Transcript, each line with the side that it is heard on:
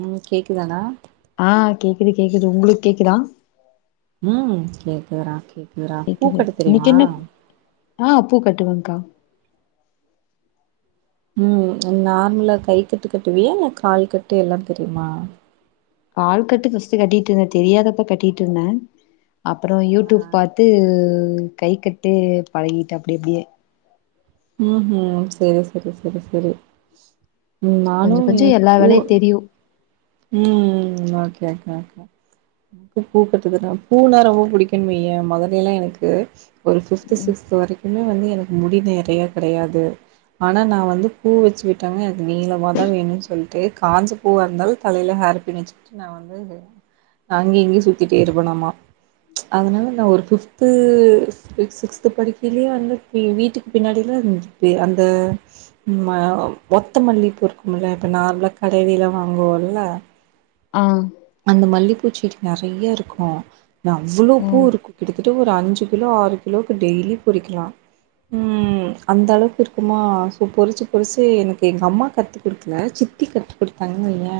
right: ம் கேக்குதாடா
left: ஆ கேக்குது கேக்குது உங்களுக்கு கேக்குதா
right: ம் கேக்குதுறா கேக்குதுறா
left: கேக்குது
right: பூக்கட்ட
left: இன்னைக்கு
right: தெரிமா
left: என்ன ஆ பூ கட்டுவங்க்கா
right: ம் நார்மலா கை கட்டு கட்டுவியா இல்ல கால் கட்டு எல்லாம் தெரியுமா
left: கால் கட்டு ஃபஸ்ட்டு கட்டிட்டு இருந்தே தெரியாதப்ப கட்டிட்டு இருந்தே அப்றோ
right: ஆ
left: யூடியூப் பாத் து கை கட்டு பழகிட்ட அப்டி அப்டியே
right: ம்ஹூம் சரி சரி சரி சரி ம் நானு
left: கொஞ்சோ கொஞ்சோ
right: எனக்கு
left: எல்லா
right: பூ
left: வேலையு தெரியு
right: ம் ஓக்கே அக்கா கா கா எனக்கு பூ கட்றதுனா பூ னா ரொம்ப பிடிக்குன் வையேன் மொதலைல்லா எனக்கு ஒரு பிஃப்த்து சிக்ஸ்த்து வரைக்குமே வந்து எனக்கு முடி நிறைய கிடையாது ஆனா நா வந்து பூ வச்சு விட்டாங்கனா எனக்கு நீளமா தா வேணுன் சொல்ட்டு காஞ்ச பூவா இருந்தாலு தலைல ஹேர் பின் வச்சுட்டு நா வந்து அங்க இங்கயு சுத்திட்டே இருப்பனாமா அதனால நா ஒரு ஃபிஃப்த்து சிக்ஸ்த் படிக்கைலயே வந்து வீ வீட்டுக்கு பின்னாடிலா பெ அந்த ம ஒத்த மல்லி பூ இருக்கும்ல இப்போ நார்மலா கடைலைலா வாங்குவோல் ல
left: ஆ
right: அந்த மல்லிப்பூச்செடி நெறைய இருக்கு ன்ன அவ்ளோ பூ
left: ம்
right: இருக்கு கிட்டத்தட்ட ஒரு அஞ்சு கிலோ ஆறு கிலோக்கு டெய்லி பொறிக்கலா ம் அந்த அளவுக்கு இருக்குமா சோ பொறிச்சு பொறிச்சு எனக்கு எங்க அம்மாக்கு கத்து குடுக்கல சித்தி கத்து குடுத்தாங்கன்னு வையே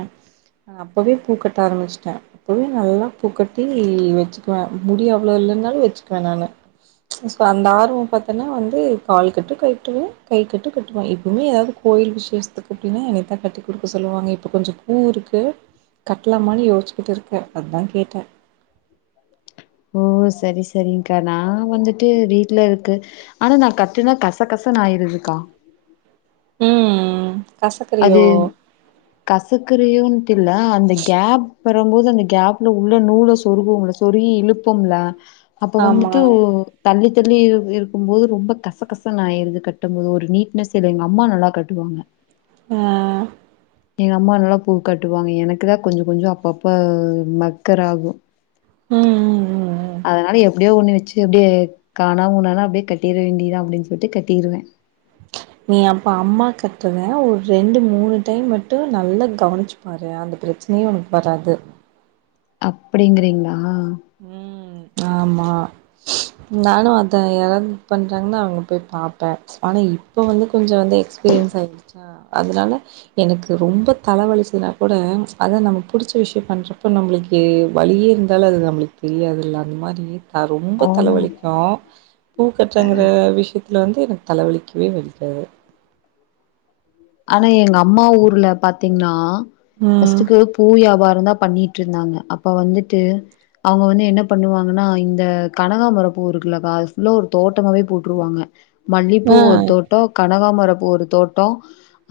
right: நா அப்பவே பூ கட்ட ஆரம்பிச்சுட்டே அப்பவே நல்லா பூக்கட்டி வச்சுக்குவே முடி அவ்ளோ இல்லன்னாலு வச்சுக்குவே நானு சோ அந்த ஆர்வோ பாத்தன்னா வந்து கால் கட்டு கட்டுவே கை கட்டும் கட்டுவே எப்பவுமே எதாவ்து கோயில் விஷேசத்துக்கு அப்டின்னா என்னைதா கட்டி குடுக்க சொல்லுவாங்க இப்போ கொஞ்சொ பூவுருக்கு கட்லாமான்னு யோச்சிக்கிட்டுருக்கே அதா கேட்ட
left: ஓ சரி சரிங்கா நா வந்துட்டு வீட்ல இருக்கு ஆனா நா கட்டுனா கச கசனு ஆயிருதுக்கா
right: ம் ம்
left: அது கசக்குறியோன்ட்டு இல்ல அந்த கேப் வரும்போது அந்த கேப்ல உள்ள நூல சொருகுவோம்ல சொருகி இழுப்போம்ல அப்ப
right: ஆமா.
left: வந்துட்டு உ தள்ளி தள்ளி இருக்கு இருக்கும் போது ரொம்ப கச கசன்னு ஆயிருது கட்டும் போது ஒரு நீட்னஸ் இல்ல எங்க அம்மா நல்லா கட்டுவாங்க
right: ஆ
left: எங்க அம்மா நல்லா பூ கட்டுவாங்க எனக்குதா கொஞ்சொ கொஞ்சோ அப்பப்ப மக்கர் ஆகு
right: ம் ம் ம் ம்
left: அதனால எப்டியோ ஒன்னு வச்சு அப்டியே காணாமூனானு அப்டியே கட்டிட வேண்டியதா அப்டின்னு சொல்ட்டு கட்டிருவே
right: நீ அப்ப அம்மா கட்றத ஒரு ரெண்டு மூணு டைம் மட்டு நல்லா கவனிச்சு பாரு அந்த பிரச்சனையே உனக்கு வராது
left: அப்டிங்கிறீங்ளா
right: ம் ஆமா நானு அதா யாராவ்து பண்றாங்கன்னா அங்க போய் பாப்பே ஆனா இப்போ வந்து கொஞ்சோ வந்து எக்ஸ்பீரியன்ஸ் ஆயிடுச்சா அதனால எனக்கு ரொம்ப தலவலிச்சதுனா கூட அதா நம்ம புடிச்ச விஷயோ பண்றப்ப நம்மளுக்கு கு வலியே இருந்தாலு அது நம்ளுக் தெரியாதுல்ல அந்த மாரி க ரொம்ப
left: ஆமா
right: தலவலிக்கு பூக்கட்றங்கற விஷயத்துல வந்து எனக்கு தல வலிக்கவே வலிக்காது
left: ஆனா எங்க அம்மா ஊர்ல பாத்தீங்கன்னா
right: ம்
left: ஃபர்ஸ்ட்டுக்கு பூ வியாபாரந்தா பண்ணி ட்ருந்தாங்க அப்ப வந்துட்டு அவ்ங்க வந்து என்ன பண்ணுவாங்கன்னா இந்த கனகாமர பூ இருக்குல்லக்கா அது ஃபுல்லா ஒரு தோட்டமாவே போட் டுருவாங்க மல்லிப்பூ
right: ஆ
left: ஒரு தோட்டோ கனகாமரப்பூ ஒரு தோட்டோ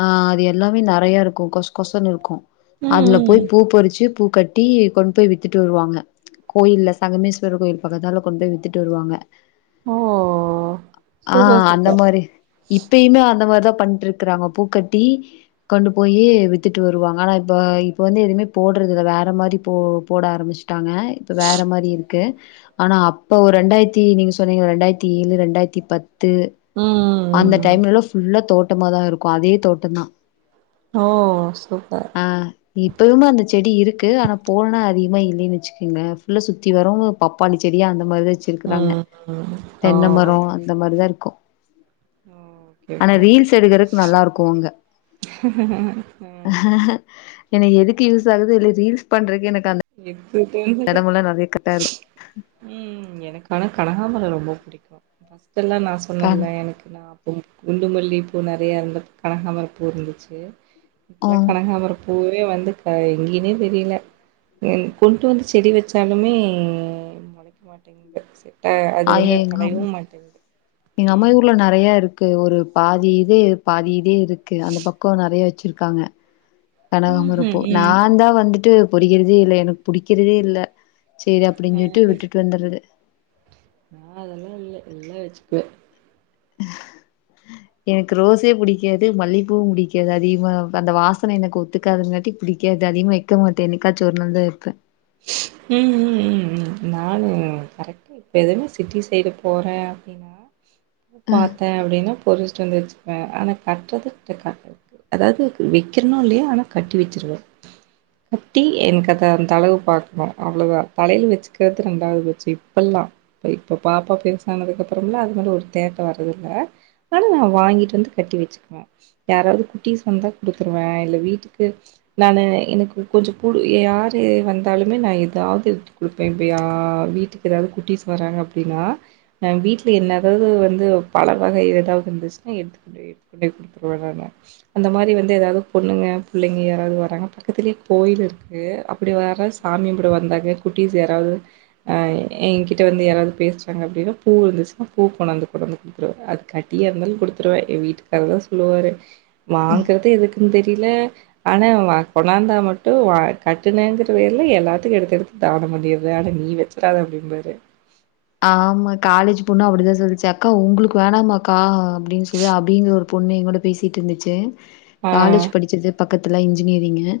left: ஆ அது எல்லாமே நெறைய இருக்கு கொச கொசன்னு இருக்கு
right: ம்
left: அதுல போய்
right: ம்
left: பூ பறிச்சு பூ கட்டி கொண் போய் வித்துட்டு வருவாங்க கோயில்ல சங்கமேஸ்வரர் கோயில் பக்கத்தால கொண்டு போய் வித்துட்டு வருவாங்க
right: ஓ
left: ஆ
right: சூப்பர்
left: அந்த
right: சூப்பர்
left: மாரி இப்பயுமே அந்த மாரிதா பண்ட்டு இருக்றாங்க பூ கட்டி கொண்டு போய் வித்துட்டு வருவாங்க ஆனா இப்ப இப்ப வந்து எதுவுமே போடுறதில்ல வேற மாரி போ போட ஆரம்பிச்சு ட்டாங்க இப்ப வேற மாரி இரு க்கு ஆனா அப்ப ஒரு ரெண்டாயிரத்தி நீங்க சொன்னீங்கள ரெண்டாயிரத்தி ஏழு ரெண்டாயிரத்தி பத் து
right: ம் ம்
left: அந்த
right: ம்
left: டைம்லைலா ஃபுல்லா தோட்டமாதா இருக்கூ அதே தோட்டந்தா
right: ஓ சூப்பர்
left: ஆ இப்பயுமே அந்த செடி இருக்கு ஆனா போலனா அதிகமா இல்லைன் வைச்சிக்குங்க ஃபுல்லா சுத்தி வரு பப்பாளி செடி அந்த மாரிதா
right: ம்
left: வச்சிருக்குறாங்க
right: ம் ஓ
left: தென்ன மரோ அந்த மாரிதா இருக்கு
right: ஓகே
left: ஆனா
right: ஓகே ஓகே
left: ரீல்ஸ் எடுக்குறத் நல்லாருக்கு அங்க
right: ஆ
left: என எதுக்கு யூஸ் ஆகுதோ இல்லையோ ரீல்ஸ் பண்றக்கு எனக்கு அந்த
right: இது
left: எடமெல்லா நெறைய கட்டாகு
right: உம் எனக்கு ஆனா கனகாபரொ ரொம்ப பிடிக்கு ஃபர்ஸ்ட்டெல்லா நா
left: கண்
right: சொன்னெல்ல எனக்கு நா கும் குண்டுமல்லிப்பூ நெறையாருந்து கனகாமரப்பூ இருந்துச்சி
left: ஆ
right: இப்லா கனகாமரப்பூவே வந்து க எங்யினே தெரியல என் கொண்டு வந்து செடி வெச்சாலுமே முளைக்க மாட்டெங்குது செ ட அது
left: ஆ
right: வந்து
left: எங்க அம்
right: தலையவு மாட்டெங்கு
left: எங்க அம்மாயி ஊர்ல நெறையா இருக்கு ஒரு பாதி இது பாதி இதே இருக்கு அந்த பக்கோ நெறைய வெச்சிருக்காங்க
right: ம் ம்
left: கனகாமரப்பூ
right: ம்
left: நாந்தா வந்துட்டு பொரிக்கிறதே இல்ல எனக்கு புடிக்கிறதே இல்ல சேரி
right: ஆ
left: அப்பிடின் சொல்ட்டு விட்டுட்டு வந்துறது
right: நா அதெல்லா இல்ல எல்லா வச்சுக்குவே
left: எனக்கு ரோஸே புடிக்காது மல்லிகப்பூவு புடிக்காது அதிகமா அந்த வாசன எனக்கு ஒத்துக்காதுங்காட்டி புடிக்காது அதிகமா வைக்க மாட்டே என்னைக்காச்சி ஒரு நாள் தா வெப்பே
right: ம் ம் ம் ம் நானு கரெக்டு இப்போ எதுனா சிட்டி சைடு போறே அப்டினா பாத்தே அப்டினா பொரிச்ட்டு வந்து வச்சு பே ஆனா கட்றது [unintelligible] அதாது வெக்கிறனோ இல்லையா ஆனா கட்டி வச்சிருவே குட்டி எனக்கது அந்தளவு பாக்ணு அவ்ளொதா தலையில வச்சுக்கிறது ரெண்டாவது பச்சி இப்பல்லா இப்ப இப்ப பாப்பா பெருசானதுக்கப்பறம்லா அது மாரி ஒரு தேட்ட வரதுல்ல தாலூ நா வாங்கிட்டு வந்து கட்டி வச்சிக்குவே யாராவது குட்டிஸ் வந்தா குடுத்துருவே இல்ல வீட்டுக்கு நானு எனக்கு கொஞ்சொ புடு யாரு வந்து தாலுமே நா எதாவது எடுத்து குடுப்பே எப்பயா வீட்டுக்கு எதாவது குட்டிஸ் வராங்க அப்டினா அ வீட்ல என்ன எதாவது வந்து பழ வகை எதாவது இருந்துச்னா எடுத்துக்குடுவே எடுத்துக்கொண்டொய் குடுத்துருவே நானு அந்த மாரி வந்து எதாவது பொண்ணுங்க புள்ளைங்க யாராது வராங்க பக்கத்துலையே கோயிலிருக்கு அப்டி வர்றஸ் சாமி கும்ட வந்தாங்க குட்டிஸ் யாராது ஆ ஏங்கிட்ட வந்து யாராவது பேசுறாங்க அப்டினா பூ இருந்துச்சுனா பூ கொண்டாந்து குடுனு த்றுவே அது கட்டியா இருந்தாலு குடுத்துருவே ஏ வீட்டுக்காரர்தா சொல்லுவாரு வாங்குறது எதுக்குன் தெரில ஆனா வ கொண்ணாந்தா மட்டு வா கட்டுனங்குற வே ல எல்லாத்துக்கு எடுத்து எடுத்து தானோ பண்ணிர்ற ஆனா நீ வச்சிறாது அப்டிம்பாரு
left: ஆமா காலேஜி பொண்ணு அப்பிடிதா சொல்ச்சு அக்கா உங்களுக்கு வேணாமாக்கா அப்டின் சொல்லி அபிங்ற ஒரு பொண்ணு எங்கூட பேசிட்டுந்துச்சீ
right: ஆ
left: காலேஜ் படிக்கிது பக்கத்துல இன்ஜினியரிங்கு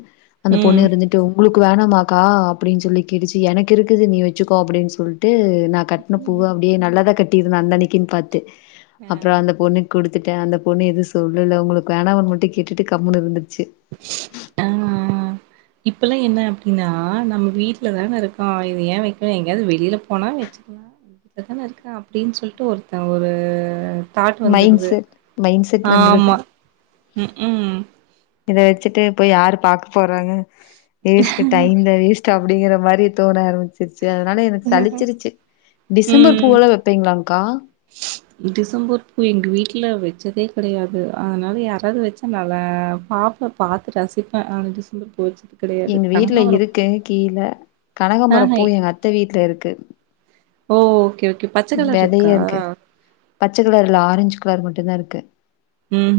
left: அந்த பொண்ணு
right: ம்
left: இருந்துட் டு உங்ளுக்கு வேணாமாக்கா அப்டின் சொல்லி கேட்டுச்சி எனக்கு இருக்குது நீ வச்சிக்கோ அப்டின் சொல்ட்டு நா கட்ன பூவ அப்டியே நல்லாதா கட்டிருந்தே அந்தன்னைக்குன் பாத்து
right: ஆ
left: அப்றோ அந்த பொண்ணுக் குடுத் துட்டே அந்த பொண்ணு எதுவு சொல்லல்ல உங்களுக் வேணாவான் மட்டு கேட்டுட்டு கம்முனு இருந்துர்ச்சி
right: அ இப்பல்லா என்ன அப்படின்னா நம்ம வீட்லதானே இருக்கோ இது ஏ வைக்கண எங்கயாவது வெளியில போனா வச்சுக்கலா வீட்ல தான இருக்கா அப்படின் சொல்லிட்டு ஒருத்த ஒரு தாட்ட
left: மைண்ட்
right: வந்துருது
left: செட் மைண்ட் செட் வந்துருது.
right: ஆமா ம் ம்
left: இதை வச்சுட்டு போய் யாரு பாக்க போறாங்க வேஸ்ட் டைம் தா வேஸ்ட் டு அப்படிங்கிற மாரி தோண ஆரம்பிச்சிருச்சு அதனால எனக்கு சழிச்சிருச்சு டிசம்பர்
right: ம்
left: பூவெல்லா வெ பிங்களாங்க்கா
right: டிசம்பர் பூ எங்கவீட்ல வெச்சதே கெடையாது அதனால யாராவது வச்சா நல்லா பாப்போ பாத்து ரசிப்ப ஆனா டிசம்பர் பூ வெச்ச
left: எங்க வீட்ல இருக்கு கீழ
right: ஆஹ
left: கனகம்பரப்பூ எங்க அத்த வீட்ல இருக்கு
right: ஓ ஓகே ஓகே பச்ச கலர் இருக்கா
left: விதைய இருக்கு பச்ச கலர் இல்ல ஆரஞ்ச் கலர் மட்டு தா இருக்கு
right: ம்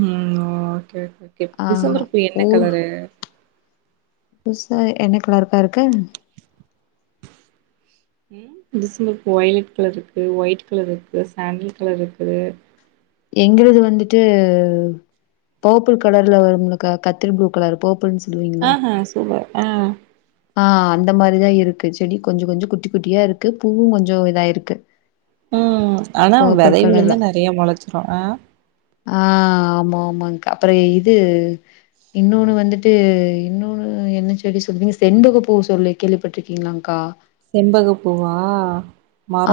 right: ஓகே ஓகே ஓகே
left: ஆ
right: டிசம்பர் பூ என்ன
left: ஊர்
right: கலரு
left: புதுசா என்ன கலருக்கா இருக்கு
right: ம் டிசம்பர் பூ வொய்லெட் கலர் இருக்குது ஒயிட் கலர் இருக்கு சாண்டல் கலர் இருக்குது
left: எங்களது வந்துட்டு போப்பிள் கலர்ல வரும்லக்கா கத்திரிப்ளூ கலர் போப்பிள்னு சொ
right: அ அ சூபர் அ
left: ஆ அந்த மாரிதா இருக்கு செடி கொஞ்ச கொஞ்ச குட்டி குட்டியா இருக்கு பூவு கொஞ்ச இதா இருக்கு
right: ம் ஆனா
left: கலர்ல.
right: வெதைவிழுந்தா நிறைய முளைச்சிரு ஆ
left: ஆ ஆமா ஆமாங்க்கா அப்புற இது இன்னோனு வந்துட்டு இன்னோனு என்ன செடி சொல்வீங்க செண்பக பூ சொல்லி கேள்விப்பட்ருக்கீங்ளாங்க்கா
right: செண்பக பூவா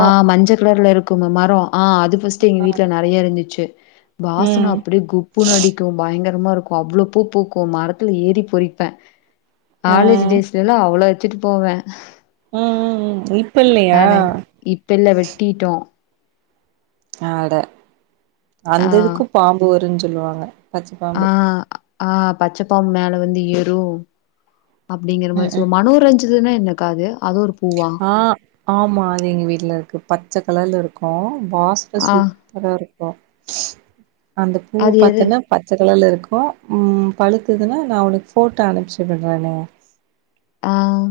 left: ஆ மஞ்ச கலர்ல இரு குமெ மரோஆ அது ஃபஸ்ட்டு எங்க
right: ஆ
left: வீட்ல நெறைய இருந்துச்சு வாசன
right: ம்
left: அப்டியே குப்புனு அடி கு பயங்கரமா இருக்கு அவ்ளோ பூ பூக்கு மரத்துல ஏறி பொறிப்ப
right: ஆ
left: காலேஜ்
right: ம்
left: டேஸ் லலா அவ்ளோ வச்சிட்டு போவே
right: ம் ம் ம் இப்பில்லயா
left: இப்ப இல்ல வெட்டிட்டோ
right: அட
left: ஆ
right: அந்ததுக்கு பாம்பு வரு சொல்லுவாங்க பச்ச
left: ஆ
right: பாம்பு
left: ஆ பச்சப்பாம்பு மேல வந்து ஏறு அப்பிடிங்கிற
right: ம்
left: மாரி
right: ம்
left: சொல் மனோரஞ்சிதனா என்னக்காது அதொரு பூவா
right: ஆ ஆமா அது எங்க வீட்லருக்கு பச்ச கலர்ல இருக்கு வாசன
left: ஆ
right: சூப் பரா இருக்கு அந்த பூ
left: அது எது
right: பாத்தன்னா பச்ச கலர்ல இருக்கு ம் பழுத்ததுன்னா நா உனக்கு ஃபோட்டோ அனுப்ச்சி விட்றனே
left: ம்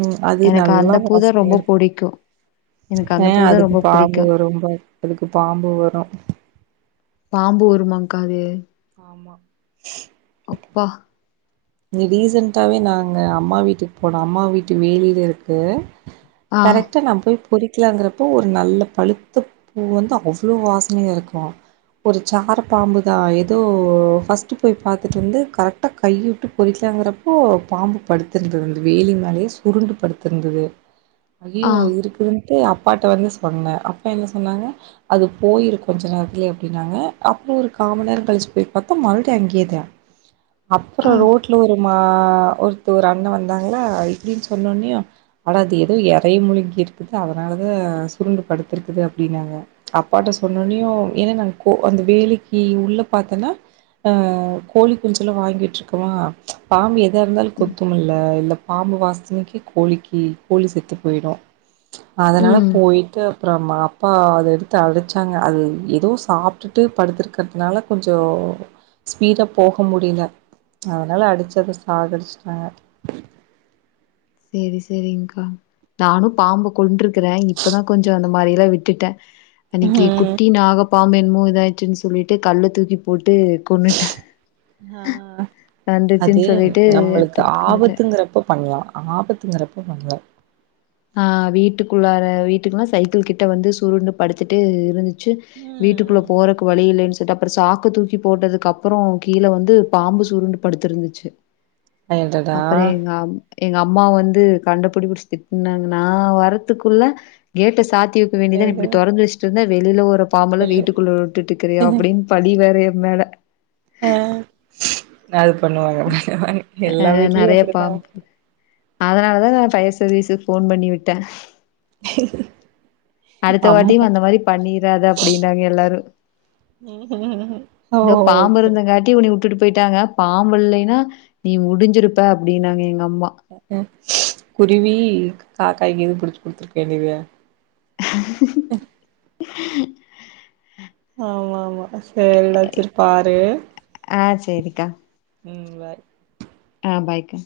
right: ம் அது நல்லா
left: பூதா ரொம்ப
right: வாசனயாருக்கு
left: புடிக்கும் எனக்கு
right: அ
left: அந்த பூதா
right: அதுக்கு
left: ரொம்ப
right: பாம்பு
left: புடிக்கும்
right: வரும்பா அதுக்கு பாம்பு வரு
left: பாம்பு வருமாங்க்கா அது
right: ஆமா
left: அப்பா
right: இ ரீசன்ட்டாவே நாங்க அம்மா வீட்டுக் போனோ அம்மா வீட்டு வேலில இருக்கு
left: ஆ
right: கரெக்டா நான் போய் பொறிக்கலாந்துறுப்போ ஒரு நல்ல பழுத்த பூ வந்து அவ்ளோ வாசனயா இருக்கு ஒரு சார பாம்புதா எதோ ஃபஸ்ட்டு போய் பாத்துட்டு வந்து கரெக்டா கை உட்டு பொறிக்கலாங்கறப்போ பாம்பு படுத்திருந்துது அந்த வேலி மேலயே சுருண்டு படுத்திருந்துது
left: ஆ
right: அய்யய்யோ இருக்குதுன்ட்டு அப்பாட்ட வந்து சொன்னே அப்பா என்ன சொன்னாங்க அது போயிரு கொஞ்ச நேரத்துலயே அப்டின்னாங்க அப்பறோ ஒரு காமன்நேரோ கழிச்சு போயி் பாத்தா மறுபடியு அங்கேதா அப்பறோ
left: ஆ
right: ரோட் மா ஒருத்த ஒரு அண்ண வந்தாங்களா இப்டின்னு சொன்னோன்னே அட அது எதோ எரய முழுங்கிருக்குது அதனாலதா சுருண்டு படுத்திருக்குது அப்டின்னாங்க அப்பாட்ட சொன்னோனயு ஏனா நா கோ அந்த வேலைக்கு உள்ள பாத்தன்னா அ கோழி குஞ்செல்லா வாங்கி விட்ருக்கமா பாம்பு எதா இருந்தாலு
left: ம்
right: கொத்துமுல்ல இல்ல பாம்பு வாசனைக்கு கோழிக்கு கோழி செத்து போயிடு அதனால
left: ம்
right: போயிட்டு அப்றோம அப்பா அத எடுத்து அடிச்சாங்க அது ஏதோ சாப்ட்டுட்டு படுத்துருக்கிறதுனால கொஞ்சோ ஸ்பீடா போக முடியல அதனால அடுச்சு அத சாகடிச்சுட்டாங்க
left: சேரி சேரிங்க்கா நானு பாம்ப கொண்ட்ருக்கறே இப்பதா கொஞ்சோ அந்த மாரில்லா விட்டுட்ட இன்னைக்கு
right: ம்
left: குட்டி நாக பாம்பேன்னமோ இதாயிச்சுன்னு சொல்லிட்டு கல்ல தூக்கி போட்டு கொன்னுட்ட
right: அ அது
left: சொல்லிட்டு
right: நம்மளுக்கு
left: எடுத்துட்டுந்துட்டேன்
right: ஆபத்துங்கறப்ப பண்லா ஆபத்துங்கறப்ப பண்லா
left: அ வீட்டுக்குள்ளார வீட்டுக்குல்ல சைக்கிள் கிட்ட வந்து சுருண்டு படுத்துட்டு இருந்துச்சு
right: ம்
left: வீட்டுக்குள்ள
right: ம்
left: போறக்கு வழி இல்லேன் சொல்லிட்டு அப்பறோ சாக்க தூக்கி போட்டதுக்கப்பறோ கீழ வந்து பாம்பு சுருண்டு படுத்திருந்துச்சு
right: [inaudible] அடடா
left: அப்பறோ எங்கம் எங்கம்மா வந்து கண்டபடி புடுச்திட் ஏன்னா நா வரத்துக்குள்ள கேட்ட சாத்தி வக்க வேண்டிதான
right: எது
left: இப்டி தொறந்து வச்ட்டிருந்தா வெளில ஒரு பாம்பல
right: எல்
left: வீட்டுக்குள்ள விட்டுட்டுக்றியா அப்டின்னு பழி வேற என் மேல
right: அ அது பண்ணுவாங்க எல்லா
left: அஹ்
right: வீட்லயு
left: நெறைய
right: அப்டிதா
left: பாம்பு அ அ அ அ அ நெறையா பாம்பு அதனாலதா நா ஃபயர் சர்வீஸுக்கு போன் பண்ணி விட்ட
right: [inaudible]
left: அடுத்த
right: அம்மா
left: வாட்டியும் அந்த மாரி பண்ணிராத அப்டினாங்க எல்லாரு
right: ம் ஓ ஓக்கே
left: [unintelligible] உட்டுட்டு போயிட்டாங்க பாம்பு இல்லைன்னா நீ முடிஞ்சிருப்ப அப்டின்னாங்க எங்க அம்மா
right: குருவி காக்காய்க்கு எது புடிச்சு குடுத்துருக்க வேண்டியதுதா
left: [inaudible]
right: ஆமா ஆமா சரி வச்சிருப்பாரு
left: அ செரிக்கா
right: ம்
left: அ பாய்கா